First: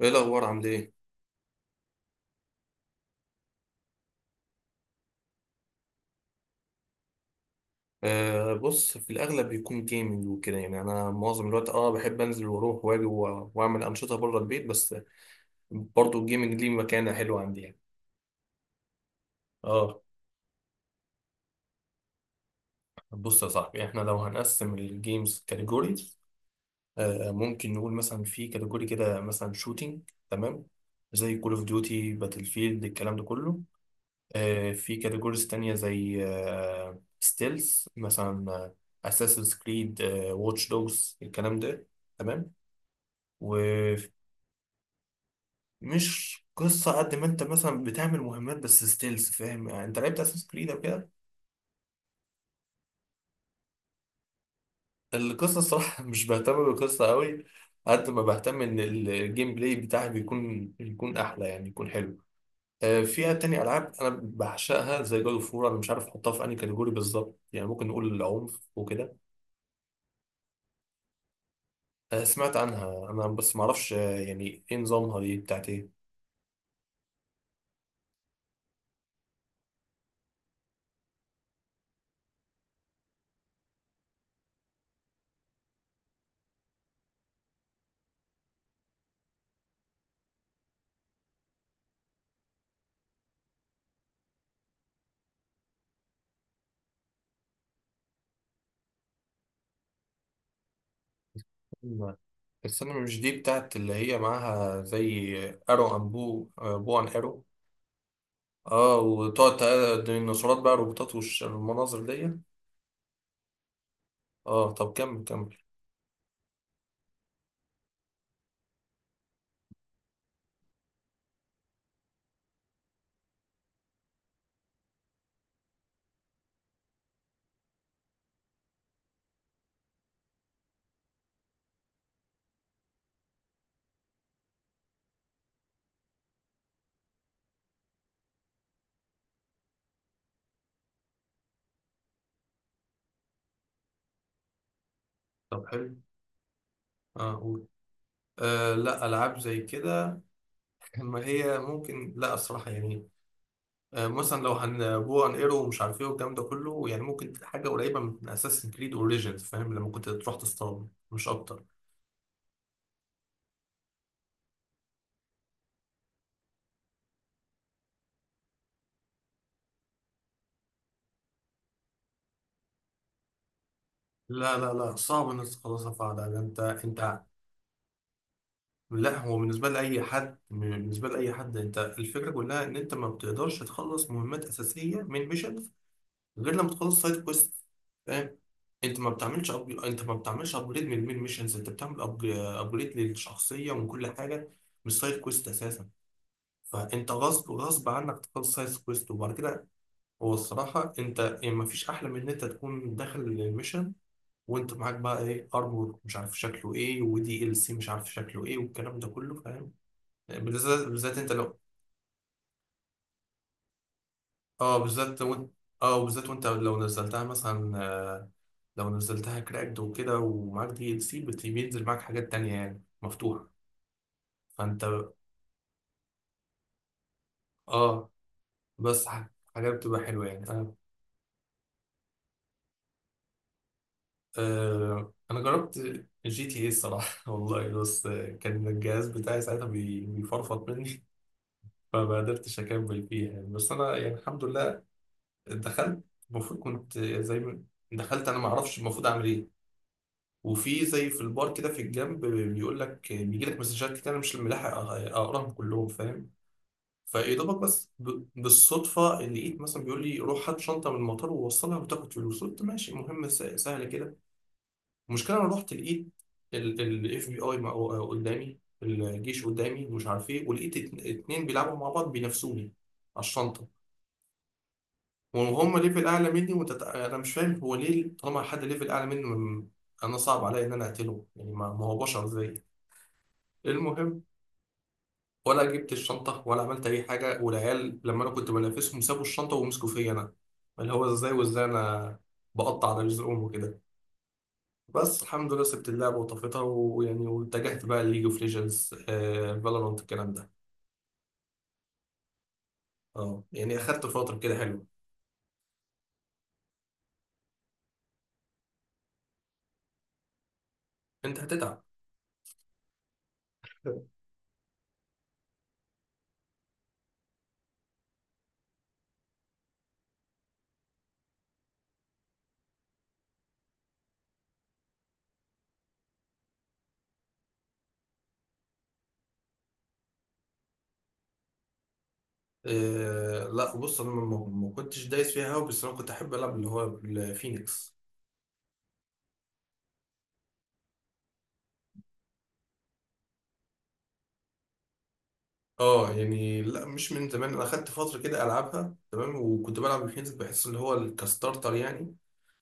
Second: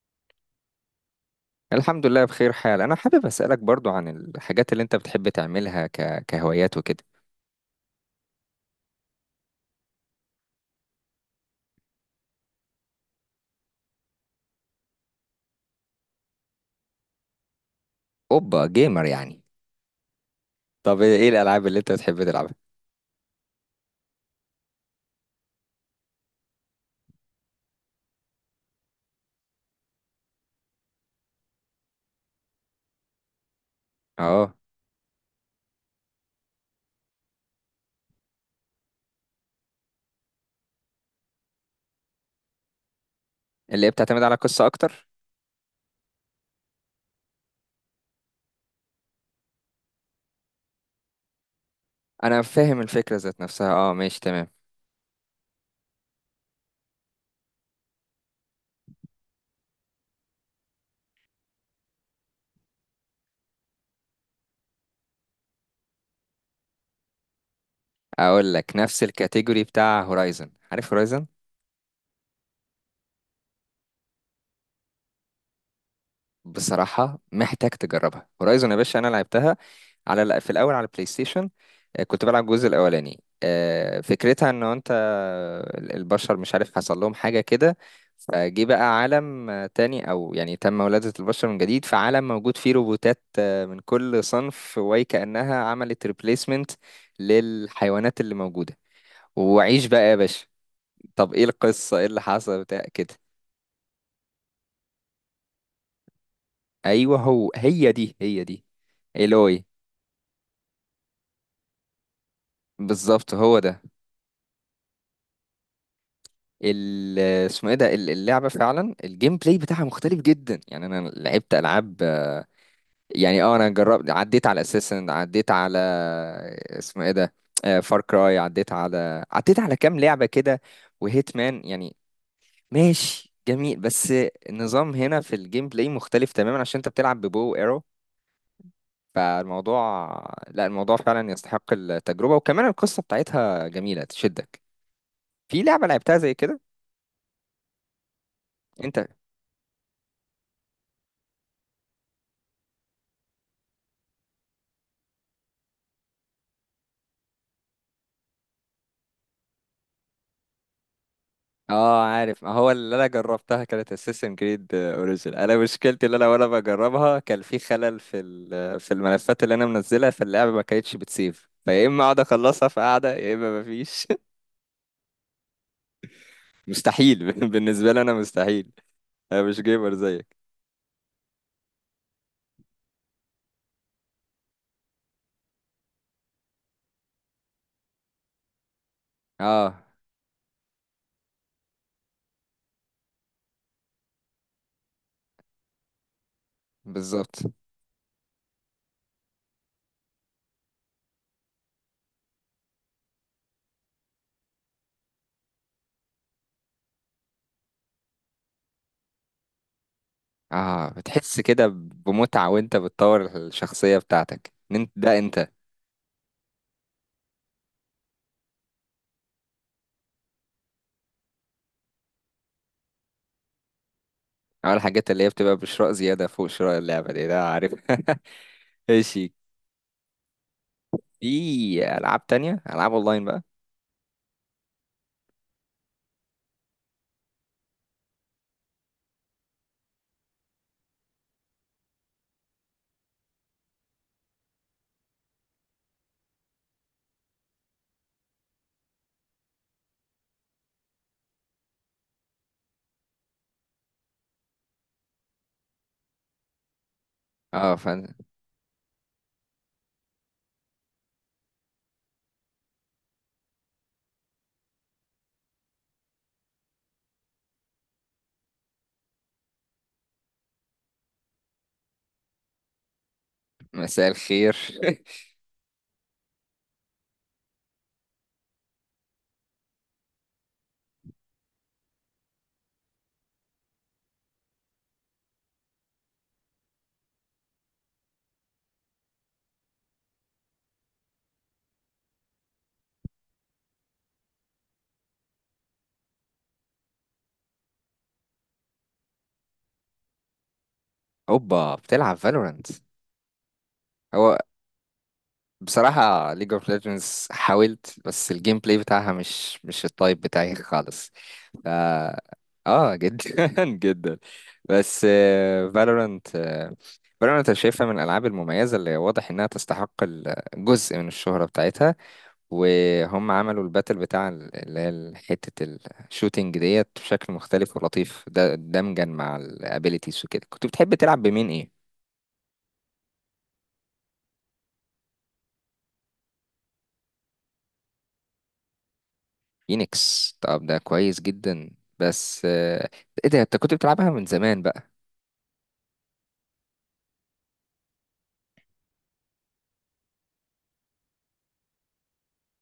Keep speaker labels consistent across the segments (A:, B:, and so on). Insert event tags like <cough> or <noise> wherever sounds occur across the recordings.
A: ايه الاخبار؟ عامل ايه؟
B: الحمد لله بخير حال. انا حابب اسالك برضو عن الحاجات اللي انت بتحب تعملها كهوايات وكده.
A: بص، في الاغلب بيكون جيمنج وكده. يعني انا معظم الوقت بحب انزل واروح واجي واعمل انشطه بره البيت. بس برضو الجيمنج ليه مكانه حلوه عندي يعني.
B: اوبا، جيمر يعني؟
A: اه.
B: طب ايه الالعاب اللي انت بتحب تلعبها؟
A: بص يا صاحبي، احنا لو هنقسم الجيمز كاتيجوريز، ممكن نقول مثلا في كاتيجوري كده مثلا شوتينج، تمام، زي كول اوف ديوتي، باتل فيلد، الكلام ده كله.
B: اه،
A: في كاتيجوريز تانية زي ستيلز مثلا، اساسن كريد، واتش دوجز، الكلام ده. تمام.
B: اللي هي
A: ومش
B: بتعتمد على قصه اكتر.
A: قصة قد ما انت مثلا بتعمل مهمات، بس ستيلز، فاهم يعني؟ انت لعبت اساس كريد او كده.
B: انا فاهم الفكره ذات نفسها. اه، ماشي تمام.
A: القصة الصراحة <laughs> مش بهتم بالقصة قوي، قد ما بهتم ان الجيم بلاي بتاعي يكون احلى، يعني يكون حلو. فيها تاني العاب انا بعشقها زي جود اوف وور. انا مش عارف احطها في انهي كاتيجوري بالظبط، يعني ممكن نقول
B: اقول
A: العنف
B: لك نفس
A: وكده.
B: الكاتيجوري بتاع هورايزن. عارف هورايزن؟
A: سمعت عنها انا بس معرفش. يعني ايه نظامها؟ دي بتاعت ايه؟
B: بصراحة محتاج تجربها هورايزون يا باشا. أنا لعبتها على في الأول على البلاي ستيشن. كنت بلعب الجزء الأولاني. فكرتها إن أنت البشر مش عارف حصل لهم حاجة كده. فجه بقى عالم تاني، أو يعني تم ولادة البشر من جديد في عالم موجود فيه روبوتات من كل صنف، وكأنها عملت ريبليسمنت للحيوانات اللي موجودة. وعيش بقى يا باشا. طب إيه القصة؟ إيه
A: مم.
B: اللي حصل
A: بس
B: بتاع
A: انا
B: كده؟
A: مش دي بتاعت اللي هي معاها زي ارو ان بو، بو ان
B: أيوه،
A: ارو؟
B: هو هي دي هي دي.
A: اه، وتقعد
B: إيلوي.
A: الديناصورات بقى روبوتات والمناظر دي.
B: بالظبط هو ده.
A: اه طب كمل، كمل.
B: اسمه ايه ده؟ اللعبه فعلا الجيم بلاي بتاعها مختلف جدا، يعني انا لعبت العاب، يعني اه انا جربت عديت على اساسن، عديت على، اسمه ايه ده، فار كراي، عديت على كام لعبه كده، وهيت مان يعني. ماشي جميل، بس النظام هنا في الجيم بلاي مختلف تماما عشان انت بتلعب ببو ايرو. فالموضوع لا، الموضوع فعلا يستحق التجربه، وكمان القصه بتاعتها جميله تشدك. في
A: طب
B: لعبه
A: حلو،
B: لعبتها زي كده
A: اه قول.
B: انت؟
A: لا، العاب زي كده <laughs> ما هي ممكن، لا الصراحه يعني. مثلا لو هنبو ان ايرو ومش عارف ايه والكلام ده كله، يعني ممكن حاجه قريبه من اساسن كريد اوريجينز، فاهم لما كنت تروح تصطاد؟ مش اكتر.
B: اه عارف، ما هو اللي انا جربتها كانت اساسن كريد اوريجين. انا مشكلتي اللي وانا بجربها كان في خلل في الملفات اللي انا منزلها، فاللعبه ما كانتش بتسيف فيا، اما اقعد اخلصها في قعده يا اما ما فيش.
A: لا، صعب انك تخلصها فعلا. ده انت،
B: <laughs>
A: انت
B: مستحيل. <laughs> بالنسبه لي انا مستحيل.
A: لا، هو
B: انا مش
A: بالنسبه
B: جيمر
A: لاي حد،
B: زيك.
A: بالنسبه لاي حد، انت الفكره كلها ان انت ما بتقدرش تخلص مهمات اساسيه من ميشن غير لما تخلص سايد كويست. فاهم؟ انت ما بتعملش
B: اه،
A: انت ما بتعملش ابجريد من المين ميشنز، انت بتعمل ابجريد للشخصيه ومن كل حاجه، مش سايد كويست اساسا. فانت
B: بالظبط.
A: غصب، غصب عنك تخلص سايد كويست. وبعد كده هو الصراحه، انت يعني ما فيش احلى من ان انت تكون داخل الميشن وانت معاك بقى ايه، ارمور مش عارف شكله ايه، ودي ال سي مش عارف شكله ايه، والكلام ده كله، فاهم؟ بالذات
B: اه،
A: بالذات انت
B: بتحس
A: لو،
B: كده بمتعه وانت بتطور الشخصيه بتاعتك إن
A: اه
B: انت ده
A: بالذات وانت،
B: انت.
A: اه بالذات وانت لو نزلتها مثلا، لو نزلتها كراكد وكده ومعاك دي ال سي، بينزل معاك حاجات تانية يعني مفتوحة،
B: أول
A: فانت،
B: الحاجات اللي هي بتبقى بشراء زياده فوق شراء اللعبه دي، ده عارف؟ <laughs>
A: اه. بس
B: ايش؟
A: ح- حاجات بتبقى حلوة يعني، اه.
B: في العاب تانية، العاب اونلاين بقى؟
A: انا جربت جي تي اي الصراحة <laughs> والله. بس كان الجهاز بتاعي ساعتها بيفرفط مني <laughs> فما قدرتش اكمل فيها يعني. بس انا يعني الحمد لله دخلت، المفروض كنت زي ما، دخلت انا ما اعرفش المفروض اعمل ايه. وفي زي في البار كده في الجنب بيقول لك، بيجي لك مسجات كتير انا مش ملاحق اقراهم كلهم، فاهم؟ فيا دوبك
B: اه، فن.
A: بالصدفة اللي لقيت مثلا بيقول لي روح هات شنطة من المطار ووصلها وتاخد فلوس. قلت ماشي مهمة سهلة كده. المشكلة أنا رحت لقيت الاف بي اي قدامي، الجيش قدامي ومش عارف ايه، ولقيت اتنين بيلعبوا مع بعض بينافسوني على الشنطة،
B: مساء الخير. <laughs>
A: وهم ليفل أعلى مني. أنا مش فاهم، هو ليه طالما حد ليفل أعلى مني أنا صعب عليا إن أنا أقتله، يعني ما هو بشر زيي. المهم، ولا جبت الشنطة ولا عملت أي حاجة. والعيال لما أنا كنت بنافسهم سابوا الشنطة ومسكوا فيا أنا، اللي هو إزاي وإزاي أنا بقطع على رزقهم وكده. بس الحمد لله سبت اللعبة وطفيتها، ويعني واتجهت بقى لليج اوف ليجندز، فالورانت، الكلام ده.
B: اوبا، بتلعب فالورانت؟
A: اه يعني أخدت فترة
B: هو
A: كده حلوة.
B: بصراحة ليج اوف ليجندز حاولت، بس الجيم بلاي بتاعها مش التايب بتاعي خالص.
A: أنت
B: ف...
A: هتتعب.
B: اه جدا، <laughs> جدا. بس فالورانت. فالورانت انا شايفها من الالعاب المميزة اللي واضح انها تستحق جزء من الشهرة بتاعتها. وهم عملوا الباتل بتاع اللي هي حتة الشوتينج ديت بشكل مختلف ولطيف، ده دمجا مع الابيليتيز وكده. كنت بتحب تلعب بمين، ايه؟
A: لا بص، أنا ما كنتش دايس فيها أوي، بس أنا كنت أحب ألعب اللي هو الفينيكس.
B: فينيكس؟ طب ده كويس جدا. بس، ايه ده انت كنت بتلعبها من زمان بقى؟
A: اه يعني، لا مش من زمان، انا اخدت فتره كده العبها تمام، وكنت بلعب الفينيكس، بحس ان هو الكستارتر يعني.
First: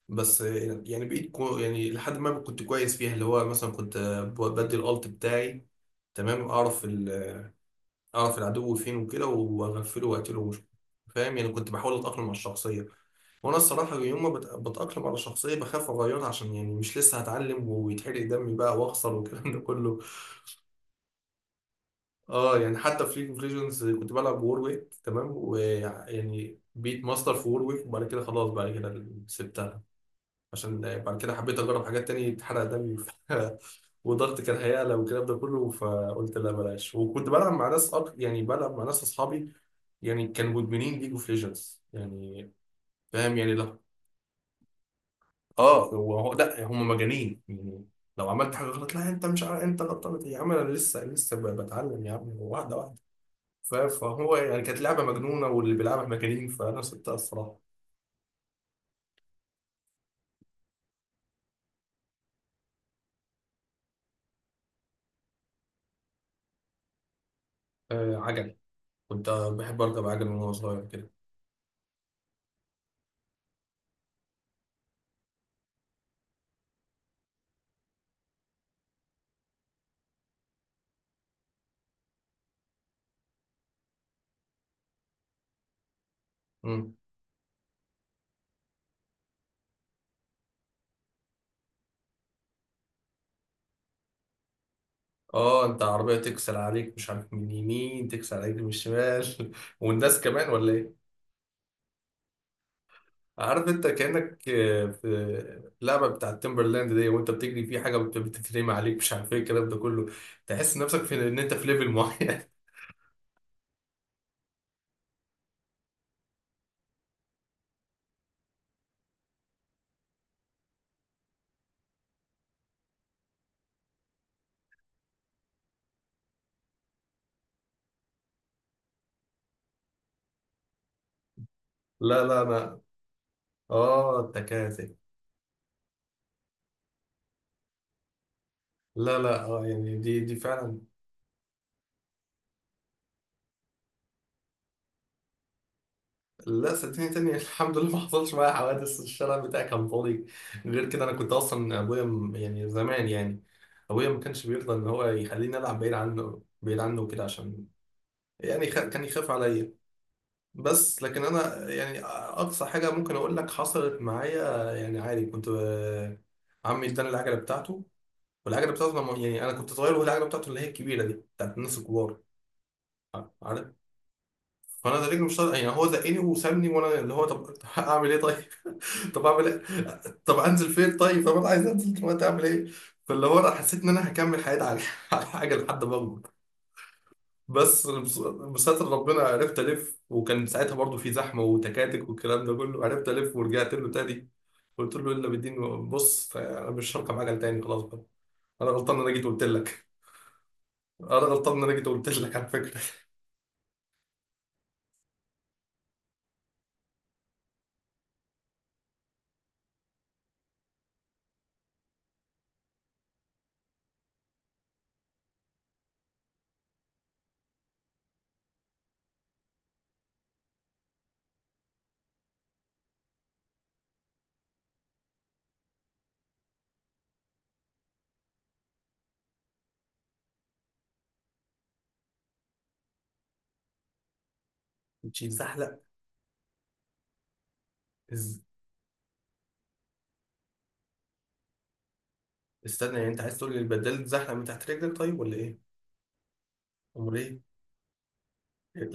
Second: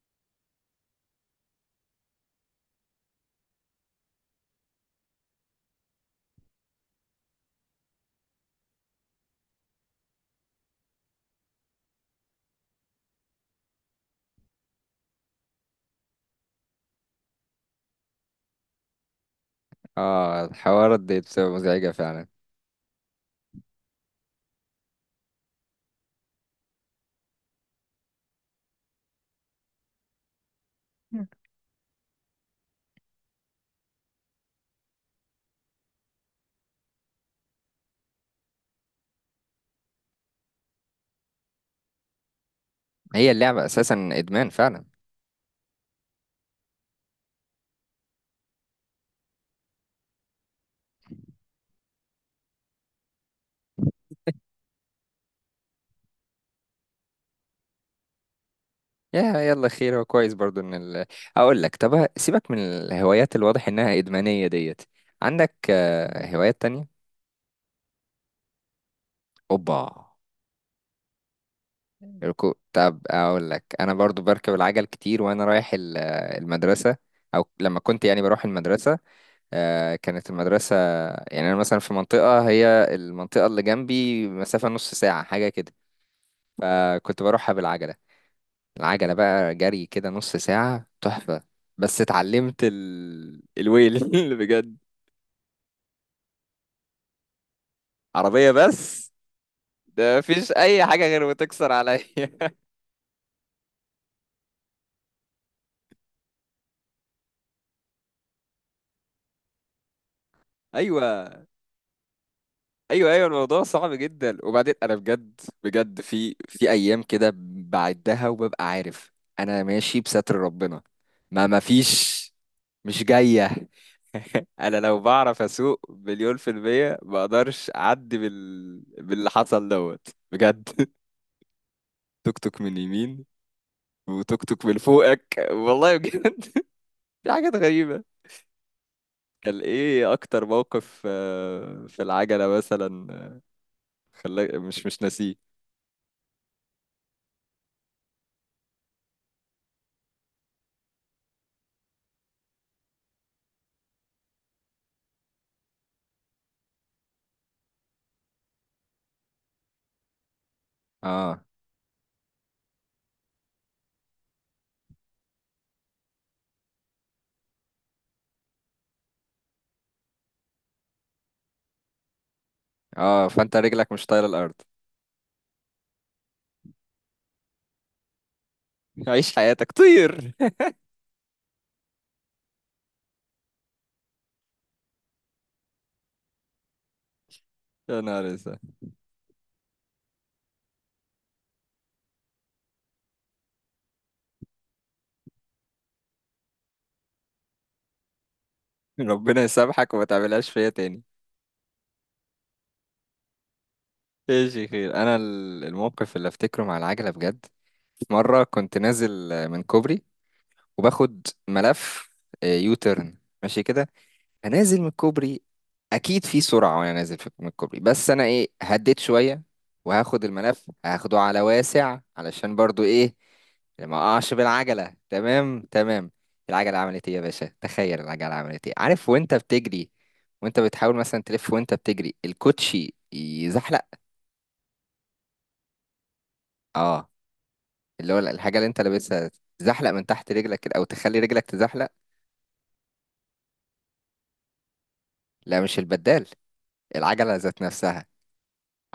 A: بس يعني بقيت كو، يعني لحد ما كنت كويس فيها، اللي هو مثلا كنت بدي الالت بتاعي، تمام، اعرف العدو فين وكده واغفله واقتله، مش فاهم يعني؟ كنت بحاول اتاقلم على الشخصيه. وانا الصراحه يوم ما بتاقلم على الشخصيه بخاف اغيرها، عشان يعني مش لسه هتعلم ويتحرق دمي بقى واخسر والكلام ده كله.
B: اه، الحوارات دي بتبقى مزعجة فعلا.
A: اه يعني حتى في ليج اوف ليجندز كنت بلعب وورويك، تمام، ويعني بيت ماستر في وورويك، وبعد كده خلاص بعد كده سبتها. عشان بعد كده حبيت اجرب حاجات تاني، اتحرق دمي <laughs> وضغط كان هيعلى والكلام ده كله، فقلت لا بلاش. وكنت بلعب مع ناس يعني بلعب مع ناس اصحابي، يعني كانوا مدمنين ليج اوف ليجندز يعني،
B: هي
A: فاهم يعني؟
B: اللعبة
A: لا
B: اساسا ادمان فعلا.
A: اه، لا هم مجانين يعني. لو عملت حاجه غلط، لا انت مش عارف انت غلطان يا عم، انا لسه بتعلم يا عم، واحده واحده. فهو يعني كانت لعبه مجنونه واللي بيلعبها مجانين، فانا سبتها الصراحه.
B: يا يلا خير، هو كويس برضو ان اقول لك، طب سيبك من الهوايات الواضح انها ادمانية ديت. عندك هوايات تانية؟
A: آه، عجل، كنت بحب
B: اوبا.
A: اركب عجل من وانا صغير كده.
B: ركوب؟ طب اقول لك انا برضو بركب العجل كتير وانا رايح المدرسه، او لما كنت يعني بروح المدرسه. كانت المدرسه، يعني انا مثلا في منطقه، هي المنطقه اللي جنبي مسافه نص ساعه حاجه كده، فكنت بروحها بالعجله. العجله بقى جري كده نص ساعه تحفه. بس اتعلمت الويل. <laughs> بجد.
A: اه، انت عربية تكسر عليك مش عارف، من اليمين تكسر
B: عربيه،
A: عليك من
B: بس
A: الشمال <laughs>
B: ده
A: والناس كمان،
B: مفيش
A: ولا
B: اي حاجه
A: ايه؟
B: غير بتكسر عليا.
A: عارف انت كأنك في اللعبة بتاع تيمبرلاند دي، وانت بتجري في حاجة بتترمي عليك مش عارف ايه الكلام ده كله، تحس
B: <laughs>
A: نفسك في
B: ايوه،
A: ان انت في ليفل معين <laughs>
B: ايوه، ايوه. الموضوع صعب جدا. وبعدين انا بجد بجد في ايام كده بعدها وببقى عارف انا ماشي بستر ربنا، ما فيش، مش جايه. <laughs> انا لو بعرف اسوق مليون في المية ما اقدرش اعدي باللي حصل دوت، بجد. <laughs>
A: لا
B: توك
A: لا
B: توك من
A: انا،
B: يمين،
A: اه
B: وتوك توك من
A: التكاتك.
B: فوقك، والله بجد. <laughs> في حاجات غريبة.
A: لا لا،
B: كان
A: اه يعني
B: ايه
A: دي دي
B: اكتر
A: فعلا.
B: موقف في العجلة مثلا خلاك مش ناسيه؟
A: لا صدقني تاني <laughs> الحمد لله ما حصلش معايا حوادث، الشارع بتاعي كان فاضي. غير كده انا كنت اصلا، ابويا يعني زمان يعني، ابويا ما كانش بيرضى ان هو يخليني العب بعيد عنه، بعيد عنه وكده، عشان يعني كان يخاف عليا. بس لكن
B: اه.
A: انا يعني اقصى حاجه ممكن اقول لك حصلت معايا، يعني عادي، كنت عمي اداني العجله بتاعته، والعجله يعني انا كنت صغير وهو العجله بتاعته اللي هي الكبيره دي بتاعت الناس الكبار،
B: اه، فانت
A: عارف؟
B: رجلك مش طايله الارض.
A: فانا ده رجلي مش طايق- يعني هو زقني وسابني، وانا اللي هو طب <laughs> هعمل ايه طيب؟
B: <laughs>
A: <laughs> طب
B: عيش
A: اعمل ايه؟
B: حياتك طير.
A: طب انزل فين طيب؟ طب انا عايز انزل دلوقتي، اعمل ايه؟ فاللي هو انا حسيت ان انا هكمل حياتي على <laughs> على حاجه لحد ما اكبر.
B: <laughs> يا نهار اسود.
A: بستر ربنا عرفت الف. وكان ساعتها برضو في زحمه وتكاتك والكلام ده كله، عرفت الف ورجعت له تاني. قلت له الا بالدين بص، انا مش هركب عجل تاني خلاص بقى، انا غلطان ان انا جيت قلت
B: ربنا
A: لك،
B: يسامحك وما تعملهاش فيا تاني.
A: انا غلطان ان انا جيت قلت لك على فكره.
B: ايش يا خير، انا الموقف اللي افتكره مع العجله بجد، في مره كنت نازل من كوبري وباخد ملف يوتيرن ماشي كده. انا نازل من الكوبري، اكيد في سرعه وانا نازل من الكوبري، بس انا ايه هديت شويه، وهاخد الملف هاخده على واسع علشان برضو ايه، ما اقعش بالعجله. تمام تمام. العجله عملت ايه يا باشا؟ تخيل العجله عملت ايه. عارف وانت بتجري، وانت بتحاول مثلا تلف وانت بتجري الكوتشي يزحلق؟
A: <laughs> مش زحلق.
B: اه، اللي هو
A: إز-
B: الحاجه اللي انت لابسها تزحلق من تحت رجلك كده، او تخلي رجلك تزحلق.
A: استنى، يعني انت عايز تقول لي البدال اتزحلق من تحت رجلك، طيب ولا ايه؟
B: لا، مش البدال.
A: امال
B: العجله
A: ايه؟
B: ذات نفسها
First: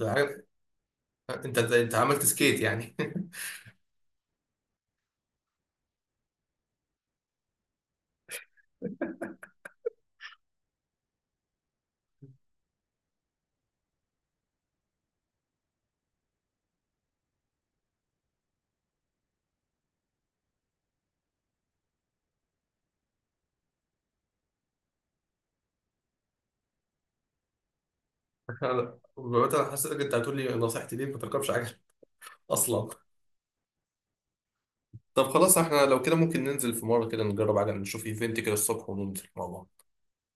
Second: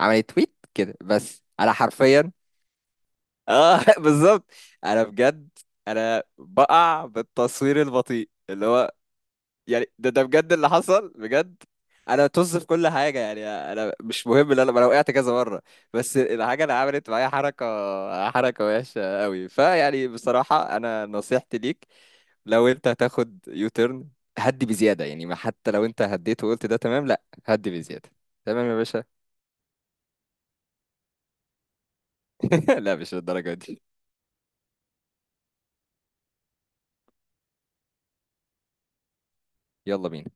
B: عملت تويت كده، بس
A: انت
B: انا
A: انت عملت
B: حرفيا.
A: سكيت يعني؟ <laughs>
B: اه، <laughs> بالظبط. انا بجد، انا بقع بالتصوير البطيء، اللي هو يعني ده بجد اللي حصل بجد. انا طز في كل حاجه، يعني انا مش مهم ان انا وقعت كذا مره، بس الحاجه اللي عملت معايا حركه وحشه قوي. فيعني بصراحه انا نصيحتي ليك، لو انت هتاخد يو تيرن، هدي بزياده. يعني ما حتى لو انت هديت وقلت ده تمام، لا، هدي بزياده. تمام يا
A: انا
B: باشا.
A: مثلا حسيتك انت هتقول لي نصيحتي ليك ما تركبش عجل <laughs>
B: <laughs>
A: اصلا.
B: لا مش للدرجه دي.
A: طب خلاص، احنا لو كده ممكن ننزل في مره كده نجرب عجل، نشوف ايفنت كده الصبح وننزل مع بعض.
B: يلا بينا.